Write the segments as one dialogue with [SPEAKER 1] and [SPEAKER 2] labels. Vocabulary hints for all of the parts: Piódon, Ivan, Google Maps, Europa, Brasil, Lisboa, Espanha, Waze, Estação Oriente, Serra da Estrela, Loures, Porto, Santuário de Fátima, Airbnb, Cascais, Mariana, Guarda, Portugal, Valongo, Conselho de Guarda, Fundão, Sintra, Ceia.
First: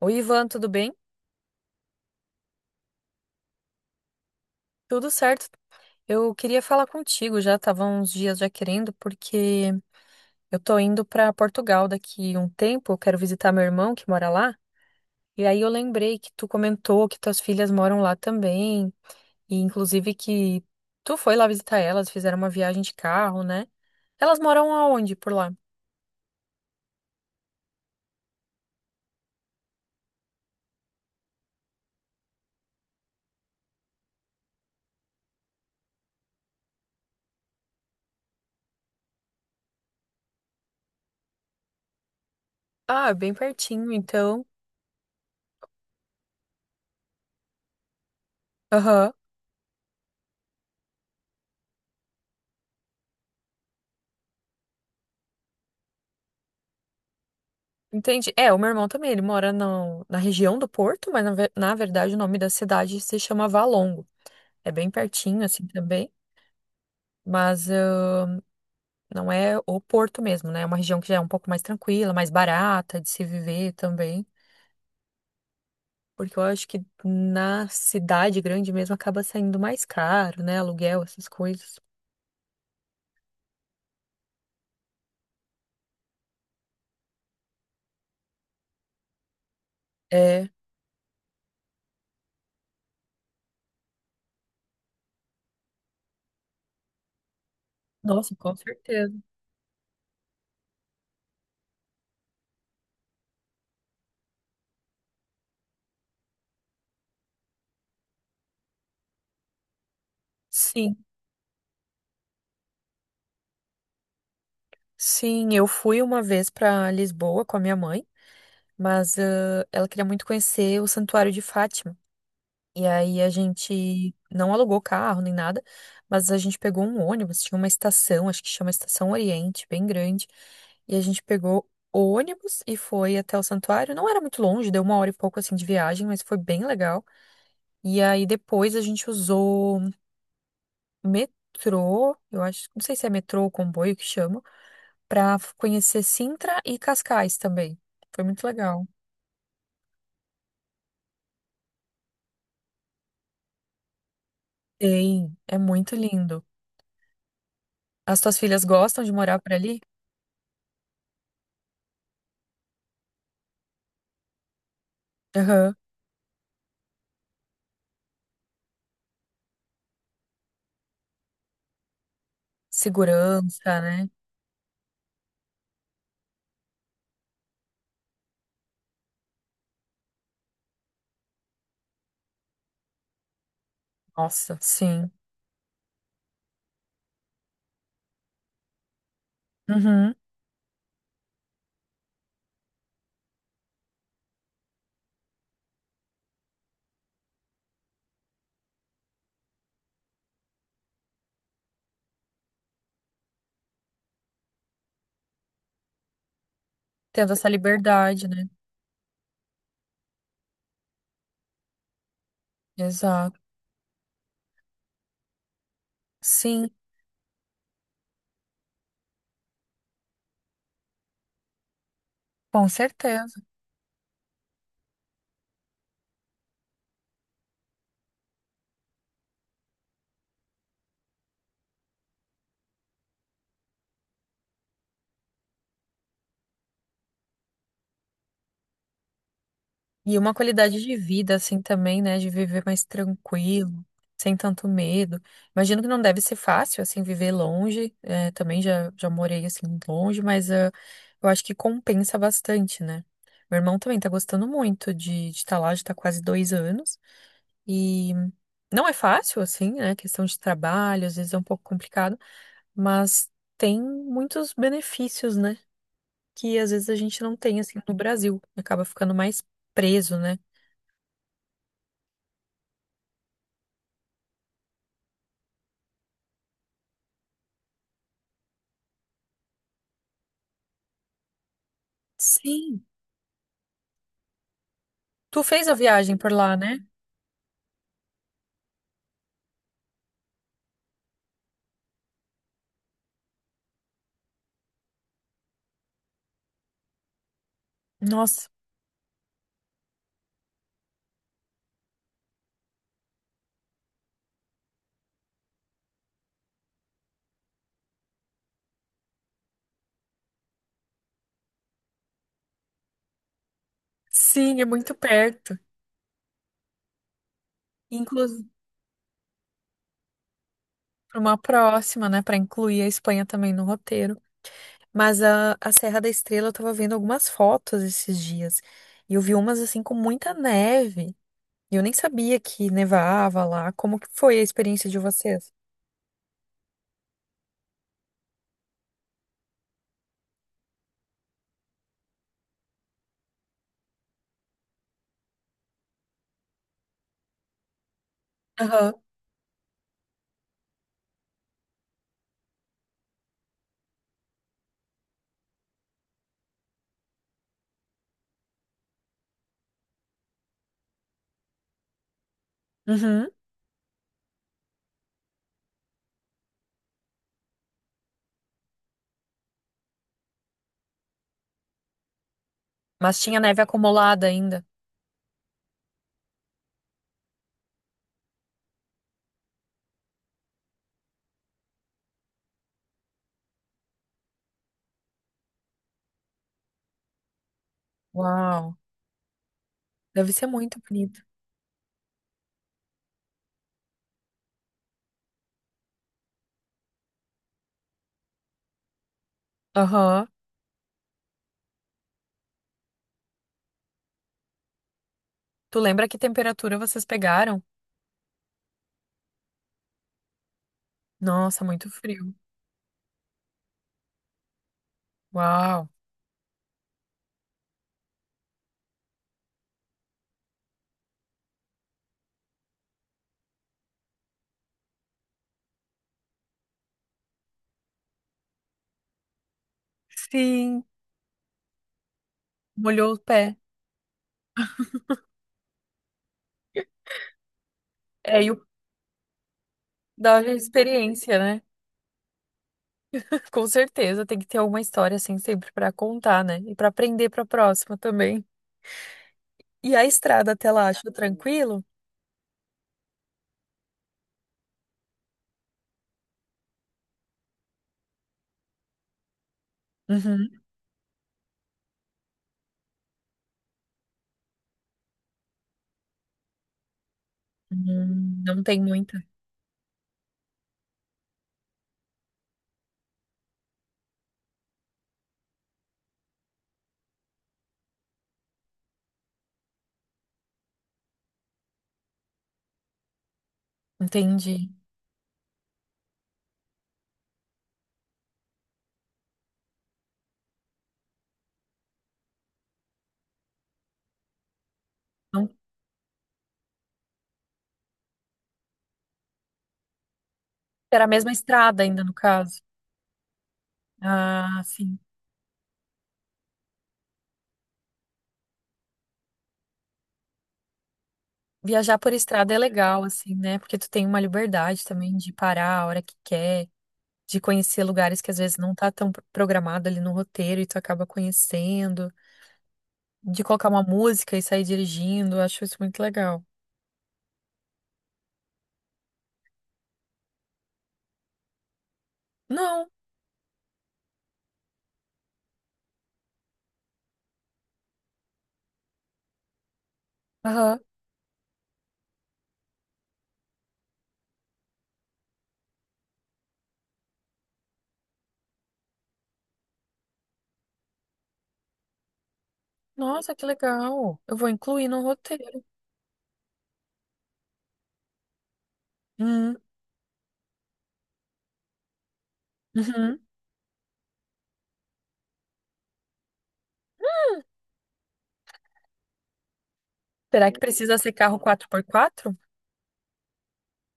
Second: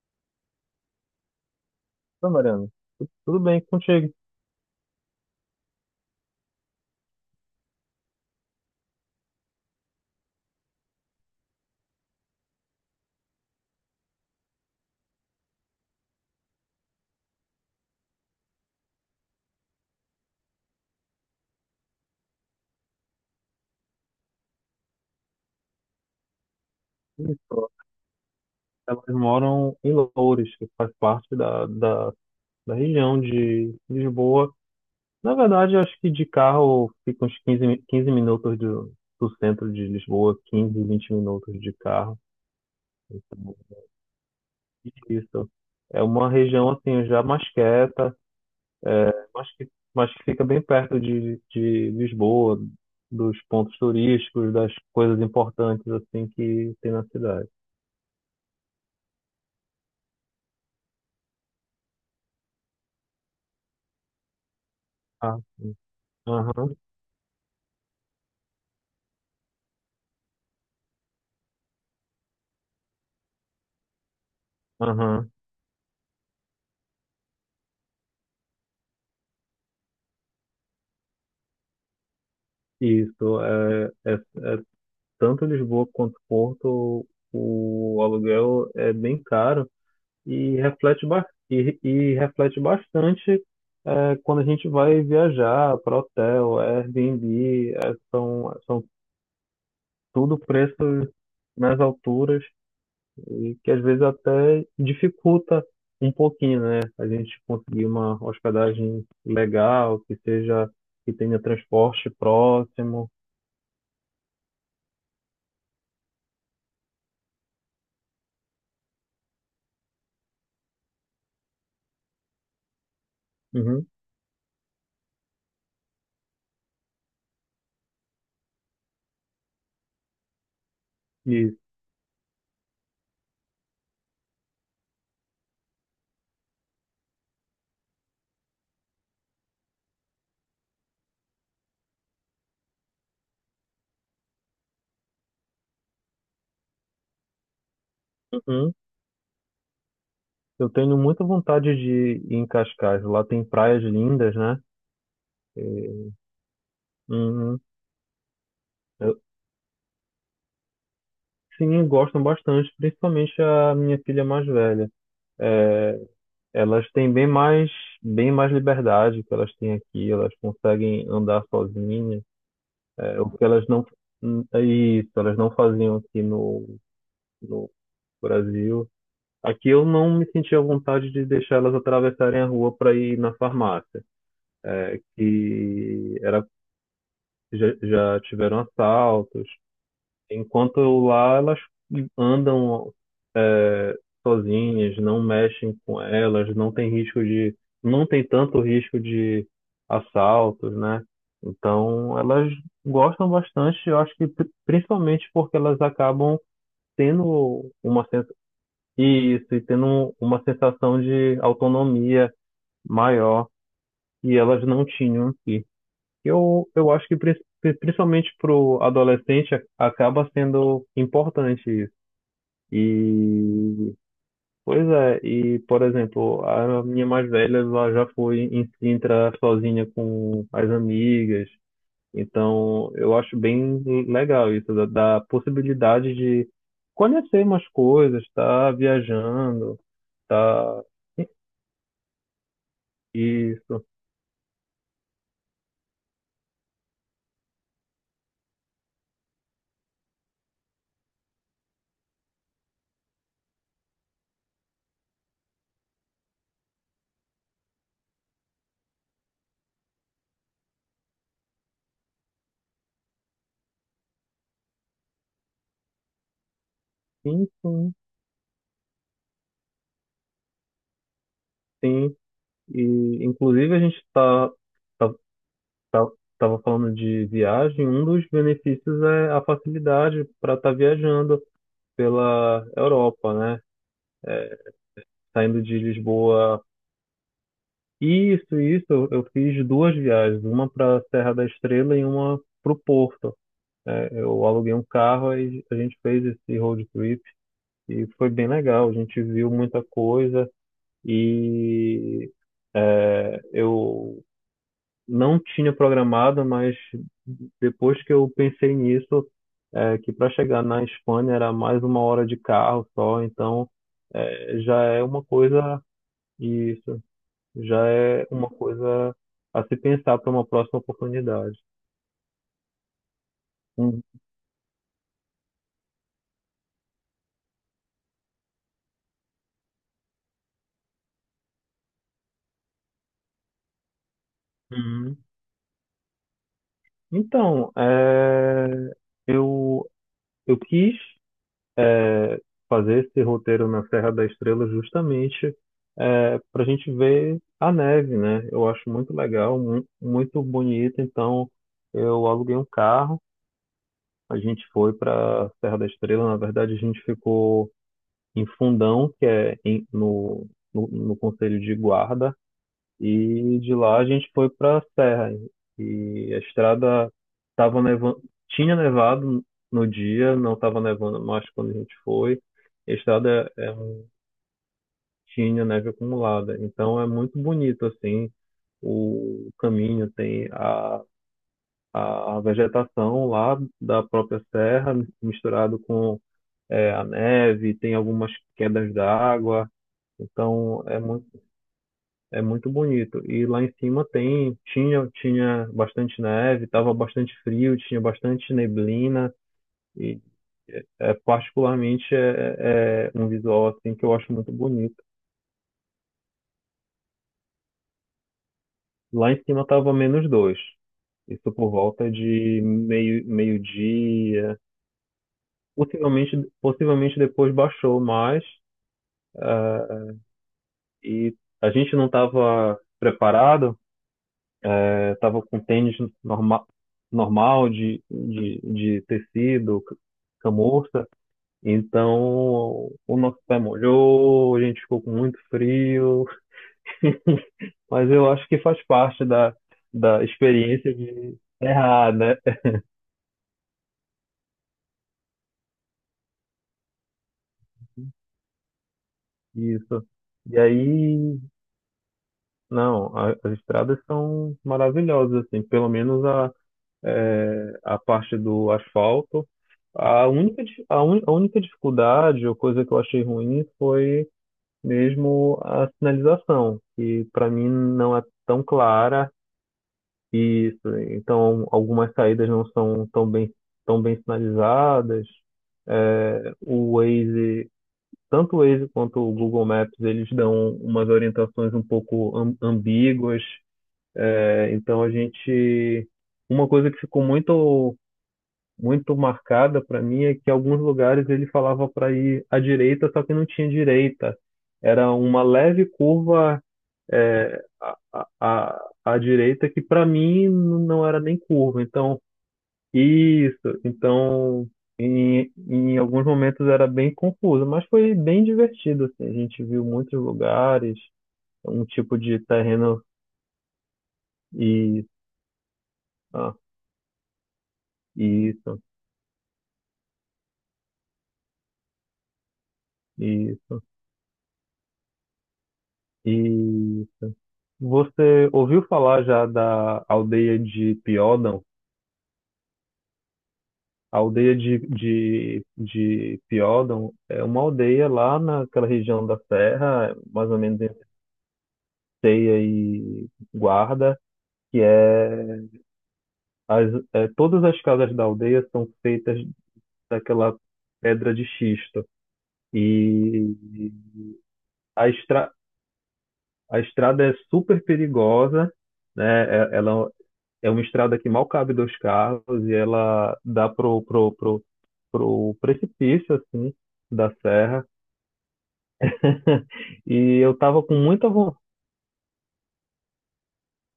[SPEAKER 1] Oi, Ivan, tudo bem?
[SPEAKER 2] Oi, Mariana. Tudo bem contigo?
[SPEAKER 1] Tudo certo. Eu queria falar contigo, já estava uns dias já querendo, porque eu tô indo para Portugal daqui um tempo, eu quero visitar meu irmão que mora lá. E aí eu lembrei que tu comentou que tuas filhas moram lá também, e inclusive que tu foi lá visitar elas, fizeram uma viagem de carro, né? Elas moram aonde por lá?
[SPEAKER 2] Isso. Elas moram em Loures, que faz parte da região de Lisboa. Na verdade, acho que de carro fica uns 15, 15 minutos do centro de Lisboa, 15, 20 minutos de carro.
[SPEAKER 1] Ah, é bem
[SPEAKER 2] Então,
[SPEAKER 1] pertinho, então.
[SPEAKER 2] isso. É uma região assim já mais quieta,
[SPEAKER 1] Aham.
[SPEAKER 2] mas que fica bem perto de Lisboa, dos pontos turísticos, das coisas importantes assim que tem na cidade.
[SPEAKER 1] Entendi. É, o meu irmão também, ele mora na região do Porto, mas na, na verdade o nome da cidade se chama Valongo. É bem
[SPEAKER 2] Ah,
[SPEAKER 1] pertinho, assim,
[SPEAKER 2] sim.
[SPEAKER 1] também.
[SPEAKER 2] Aham,
[SPEAKER 1] Mas não é o Porto mesmo, né? É uma região que já é um pouco mais tranquila, mais barata de se viver também.
[SPEAKER 2] aham.
[SPEAKER 1] Porque eu acho que na cidade grande mesmo acaba saindo mais caro, né? Aluguel, essas coisas.
[SPEAKER 2] Isso, é tanto Lisboa quanto Porto, o aluguel é bem caro
[SPEAKER 1] É.
[SPEAKER 2] e e reflete bastante, quando a gente vai viajar para hotel, Airbnb,
[SPEAKER 1] Nossa, com
[SPEAKER 2] são, são
[SPEAKER 1] certeza.
[SPEAKER 2] tudo preços nas alturas e que às vezes até dificulta um pouquinho, né? A gente conseguir uma hospedagem legal,
[SPEAKER 1] Sim,
[SPEAKER 2] que tenha transporte próximo.
[SPEAKER 1] sim. Eu fui uma vez para Lisboa com a minha mãe, mas ela queria muito conhecer o Santuário de Fátima. E aí a
[SPEAKER 2] Uhum,
[SPEAKER 1] gente não alugou carro nem nada, mas a gente pegou um ônibus, tinha uma estação, acho que chama Estação Oriente, bem grande. E a gente
[SPEAKER 2] isso.
[SPEAKER 1] pegou o ônibus e foi até o santuário. Não era muito longe, deu uma hora e pouco assim de viagem, mas foi bem legal. E aí depois a gente usou metrô, eu acho, não sei se é metrô ou comboio que chama, pra conhecer Sintra e Cascais também. Foi muito
[SPEAKER 2] Uhum.
[SPEAKER 1] legal.
[SPEAKER 2] Eu tenho muita vontade de ir em Cascais. Lá tem praias lindas, né?
[SPEAKER 1] Tem, é muito
[SPEAKER 2] E-
[SPEAKER 1] lindo.
[SPEAKER 2] Uhum.
[SPEAKER 1] As tuas filhas gostam de
[SPEAKER 2] Eu-
[SPEAKER 1] morar por ali?
[SPEAKER 2] sim, gostam bastante, principalmente a minha filha mais velha.
[SPEAKER 1] Aham.
[SPEAKER 2] É, elas têm bem mais, Bem mais liberdade que elas têm aqui. Elas conseguem andar sozinhas. É, o que elas
[SPEAKER 1] Segurança,
[SPEAKER 2] não,
[SPEAKER 1] né?
[SPEAKER 2] é isso, Elas não faziam aqui no Brasil. Aqui eu não me sentia à vontade de deixar elas atravessarem a rua para ir na farmácia,
[SPEAKER 1] Nossa,
[SPEAKER 2] é,
[SPEAKER 1] sim.
[SPEAKER 2] que era já, já tiveram assaltos.
[SPEAKER 1] Uhum.
[SPEAKER 2] Enquanto lá elas andam, é, sozinhas, não mexem com elas, não tem tanto risco de assaltos, né? Então elas gostam bastante, eu acho que principalmente porque elas acabam
[SPEAKER 1] Tendo essa
[SPEAKER 2] tendo uma sen-
[SPEAKER 1] liberdade, né?
[SPEAKER 2] isso, e tendo uma sensação de autonomia
[SPEAKER 1] Exato.
[SPEAKER 2] maior que elas não tinham aqui. Eu,
[SPEAKER 1] Sim,
[SPEAKER 2] eu acho que principalmente para o adolescente acaba sendo importante isso.
[SPEAKER 1] com certeza.
[SPEAKER 2] E, pois é, e por exemplo, a minha mais velha ela já foi em Sintra sozinha com as amigas. Então, eu acho bem legal isso, da possibilidade de conhecer umas coisas, estar viajando,
[SPEAKER 1] E uma qualidade
[SPEAKER 2] tá,
[SPEAKER 1] de vida, assim, também, né? De viver mais tranquilo,
[SPEAKER 2] isso,
[SPEAKER 1] sem tanto medo. Imagino que não deve ser fácil, assim, viver longe. É, também já, já morei, assim, longe, mas eu acho que compensa bastante, né? Meu irmão também tá gostando muito de estar lá, já tá quase 2 anos. E não é fácil, assim, né? Questão de trabalho, às vezes é um pouco complicado. Mas tem muitos benefícios, né? Que às vezes a gente não
[SPEAKER 2] sim,
[SPEAKER 1] tem, assim,
[SPEAKER 2] sim,
[SPEAKER 1] no Brasil. Acaba ficando mais preso, né?
[SPEAKER 2] sim. E, inclusive, a gente está estava falando de viagem, um dos benefícios é a facilidade para estar viajando pela
[SPEAKER 1] Sim,
[SPEAKER 2] Europa, né?
[SPEAKER 1] tu
[SPEAKER 2] Saindo
[SPEAKER 1] fez a
[SPEAKER 2] de
[SPEAKER 1] viagem por lá,
[SPEAKER 2] Lisboa.
[SPEAKER 1] né?
[SPEAKER 2] Isso, eu fiz duas viagens, uma para a Serra da Estrela e uma para o Porto. É, eu aluguei um carro e a gente fez esse road trip e foi
[SPEAKER 1] Nossa,
[SPEAKER 2] bem legal. A gente viu muita coisa e, eu não tinha programado, mas depois que eu pensei nisso, que para chegar na Espanha era mais uma hora de carro só, então é,
[SPEAKER 1] sim, é
[SPEAKER 2] já
[SPEAKER 1] muito
[SPEAKER 2] é uma
[SPEAKER 1] perto.
[SPEAKER 2] coisa, isso, já é
[SPEAKER 1] Inclusive,
[SPEAKER 2] uma coisa a se pensar para uma próxima
[SPEAKER 1] para uma
[SPEAKER 2] oportunidade.
[SPEAKER 1] próxima, né? Para incluir a Espanha também no
[SPEAKER 2] Uhum.
[SPEAKER 1] roteiro. Mas a Serra da Estrela, eu tava vendo algumas fotos esses dias. E eu vi umas, assim, com muita neve. E eu nem sabia que nevava lá. Como que foi a experiência de vocês?
[SPEAKER 2] Então, é, eu, eu quis, é, fazer esse roteiro na Serra da Estrela justamente, para a gente ver a neve, né? Eu acho
[SPEAKER 1] Aham.
[SPEAKER 2] muito legal, muito bonito. Então, eu aluguei um carro, a gente foi para a Serra da Estrela. Na verdade, a gente ficou em Fundão, que é no Conselho de Guarda.
[SPEAKER 1] Uhum.
[SPEAKER 2] E de lá a gente foi para a serra. E a estrada, tava nevando, tinha nevado no dia, não estava nevando mais quando a gente foi. A
[SPEAKER 1] Mas tinha
[SPEAKER 2] estrada
[SPEAKER 1] neve acumulada ainda.
[SPEAKER 2] tinha neve acumulada, então é muito bonito assim o caminho, tem a vegetação lá da própria serra misturado com, a neve, tem algumas
[SPEAKER 1] Uau,
[SPEAKER 2] quedas d'água,
[SPEAKER 1] deve ser muito
[SPEAKER 2] então
[SPEAKER 1] bonito.
[SPEAKER 2] é muito bonito. E lá em cima tinha bastante neve, estava bastante frio, tinha bastante neblina e,
[SPEAKER 1] Aham.
[SPEAKER 2] particularmente é um visual assim que eu acho muito bonito.
[SPEAKER 1] Tu lembra que temperatura vocês pegaram?
[SPEAKER 2] Lá em cima estava menos dois. Isso
[SPEAKER 1] Nossa,
[SPEAKER 2] por
[SPEAKER 1] muito
[SPEAKER 2] volta
[SPEAKER 1] frio.
[SPEAKER 2] de meio-dia.
[SPEAKER 1] Uau.
[SPEAKER 2] Possivelmente depois baixou mais, ah, e a gente não estava preparado. Eu tava com tênis norma, normal de tecido,
[SPEAKER 1] Sim,
[SPEAKER 2] camurça. Então,
[SPEAKER 1] molhou
[SPEAKER 2] o
[SPEAKER 1] o
[SPEAKER 2] nosso
[SPEAKER 1] pé.
[SPEAKER 2] pé molhou, a gente ficou com muito frio. Mas eu
[SPEAKER 1] É,
[SPEAKER 2] acho
[SPEAKER 1] e o
[SPEAKER 2] que faz parte da
[SPEAKER 1] da
[SPEAKER 2] experiência de
[SPEAKER 1] experiência, né?
[SPEAKER 2] errar, né?
[SPEAKER 1] Com certeza tem que ter alguma história assim sempre pra contar, né? E pra aprender pra próxima também. E a
[SPEAKER 2] Isso.
[SPEAKER 1] estrada
[SPEAKER 2] E
[SPEAKER 1] até lá, achou
[SPEAKER 2] aí,
[SPEAKER 1] tranquilo?
[SPEAKER 2] não, as estradas são maravilhosas, assim, pelo menos é, a parte do asfalto.
[SPEAKER 1] Uhum.
[SPEAKER 2] A única dificuldade ou coisa que eu achei ruim foi mesmo a sinalização, que para mim não é
[SPEAKER 1] Não
[SPEAKER 2] tão
[SPEAKER 1] tem muita.
[SPEAKER 2] clara e isso, então algumas saídas não são tão bem sinalizadas. É, o Waze, Tanto o Waze quanto o Google Maps, eles dão umas orientações um pouco ambíguas. É,
[SPEAKER 1] Entendi.
[SPEAKER 2] então a gente, uma coisa que ficou muito marcada para mim é que em alguns lugares ele falava para ir à direita, só que não tinha direita. Era uma
[SPEAKER 1] Não
[SPEAKER 2] leve curva, a direita, que para mim
[SPEAKER 1] era a
[SPEAKER 2] não era
[SPEAKER 1] mesma
[SPEAKER 2] nem curva.
[SPEAKER 1] estrada ainda no
[SPEAKER 2] Então,
[SPEAKER 1] caso.
[SPEAKER 2] isso.
[SPEAKER 1] Ah,
[SPEAKER 2] Então,
[SPEAKER 1] sim.
[SPEAKER 2] em alguns momentos era bem confuso, mas foi bem divertido, assim. A gente viu muitos lugares, um
[SPEAKER 1] Viajar por
[SPEAKER 2] tipo de
[SPEAKER 1] estrada é
[SPEAKER 2] terreno
[SPEAKER 1] legal, assim, né? Porque tu tem uma liberdade
[SPEAKER 2] e,
[SPEAKER 1] também de parar a hora que
[SPEAKER 2] ah,
[SPEAKER 1] quer, de conhecer lugares que às vezes não
[SPEAKER 2] isso,
[SPEAKER 1] tá tão programado ali no roteiro e tu acaba conhecendo, de colocar uma
[SPEAKER 2] isso.
[SPEAKER 1] música e sair dirigindo, eu acho isso muito legal.
[SPEAKER 2] E você ouviu falar já da aldeia de Piódon?
[SPEAKER 1] Não,
[SPEAKER 2] A aldeia de, Piódon é uma aldeia lá naquela região da serra, mais ou
[SPEAKER 1] aham.
[SPEAKER 2] menos entre Ceia e Guarda, que é, as, é todas as casas da aldeia são feitas daquela pedra de xisto.
[SPEAKER 1] Nossa, que
[SPEAKER 2] E
[SPEAKER 1] legal. Eu vou incluir no
[SPEAKER 2] a, estra,
[SPEAKER 1] roteiro.
[SPEAKER 2] a estrada é super perigosa, né?
[SPEAKER 1] Hum,
[SPEAKER 2] Ela é uma estrada que mal cabe dois carros e
[SPEAKER 1] uhum.
[SPEAKER 2] ela dá pro precipício, assim, da serra. E
[SPEAKER 1] Será
[SPEAKER 2] eu
[SPEAKER 1] que
[SPEAKER 2] tava com
[SPEAKER 1] precisa ser
[SPEAKER 2] muita
[SPEAKER 1] carro
[SPEAKER 2] vontade.
[SPEAKER 1] quatro por quatro?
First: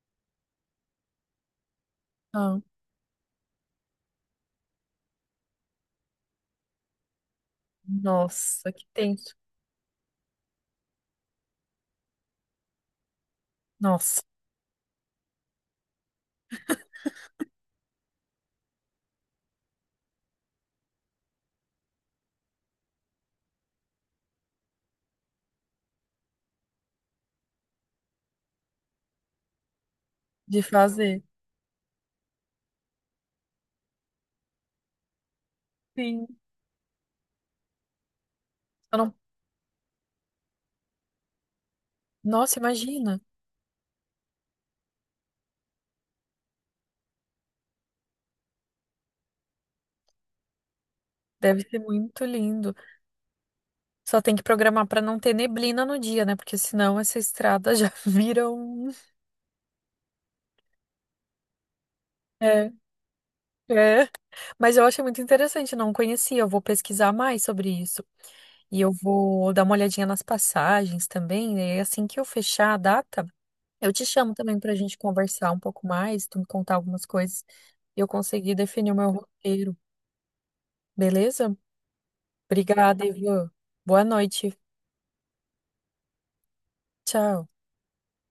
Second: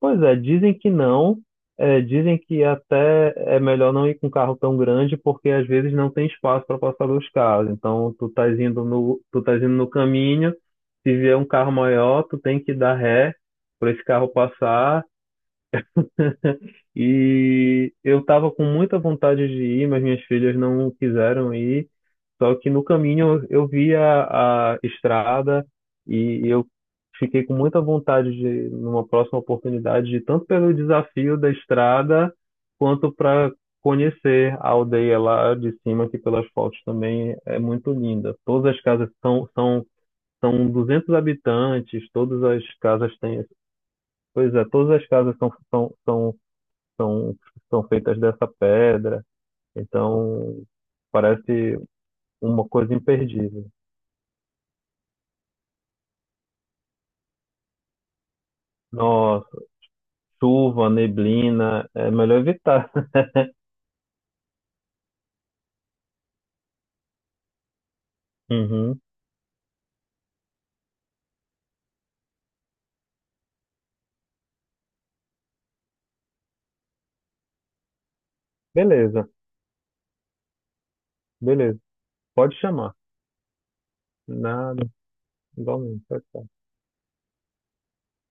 [SPEAKER 2] Pois é, dizem que não. É, dizem
[SPEAKER 1] Ah,
[SPEAKER 2] que até é melhor não ir com um carro tão grande, porque às vezes não tem espaço para passar dois carros. Então,
[SPEAKER 1] nossa, que tenso.
[SPEAKER 2] tu estás indo no caminho, se vier um carro maior, tu tem que dar ré para esse
[SPEAKER 1] Nossa,
[SPEAKER 2] carro passar. E eu tava com muita vontade de ir, mas minhas filhas não quiseram ir. Só que no caminho eu vi a estrada e eu fiquei com muita vontade de, numa próxima oportunidade, de tanto
[SPEAKER 1] de
[SPEAKER 2] pelo
[SPEAKER 1] fazer.
[SPEAKER 2] desafio da estrada, quanto para conhecer a aldeia lá de cima, que
[SPEAKER 1] Sim.
[SPEAKER 2] pelas fotos também é muito linda. Todas as
[SPEAKER 1] Eu
[SPEAKER 2] casas
[SPEAKER 1] não...
[SPEAKER 2] são 200 habitantes, todas
[SPEAKER 1] Nossa,
[SPEAKER 2] as casas
[SPEAKER 1] imagina.
[SPEAKER 2] têm. Pois é, todas as casas são, são feitas dessa pedra. Então,
[SPEAKER 1] Deve ser
[SPEAKER 2] parece
[SPEAKER 1] muito
[SPEAKER 2] uma
[SPEAKER 1] lindo.
[SPEAKER 2] coisa imperdível.
[SPEAKER 1] Só tem que programar pra não ter neblina no dia, né? Porque senão essa estrada já vira um.
[SPEAKER 2] Nossa, chuva, neblina, é melhor
[SPEAKER 1] É,
[SPEAKER 2] evitar.
[SPEAKER 1] é. Mas eu achei muito interessante, não conhecia. Eu vou pesquisar mais sobre isso. E eu
[SPEAKER 2] Uhum.
[SPEAKER 1] vou dar uma olhadinha nas passagens também, né? E assim que eu fechar a data, eu te chamo também pra gente conversar um pouco mais, tu me contar algumas coisas e eu conseguir definir o meu
[SPEAKER 2] Beleza,
[SPEAKER 1] roteiro, beleza?
[SPEAKER 2] beleza. Pode chamar.
[SPEAKER 1] Obrigada, Ivan. Boa noite.
[SPEAKER 2] Nada, igualmente. Pode
[SPEAKER 1] Tchau.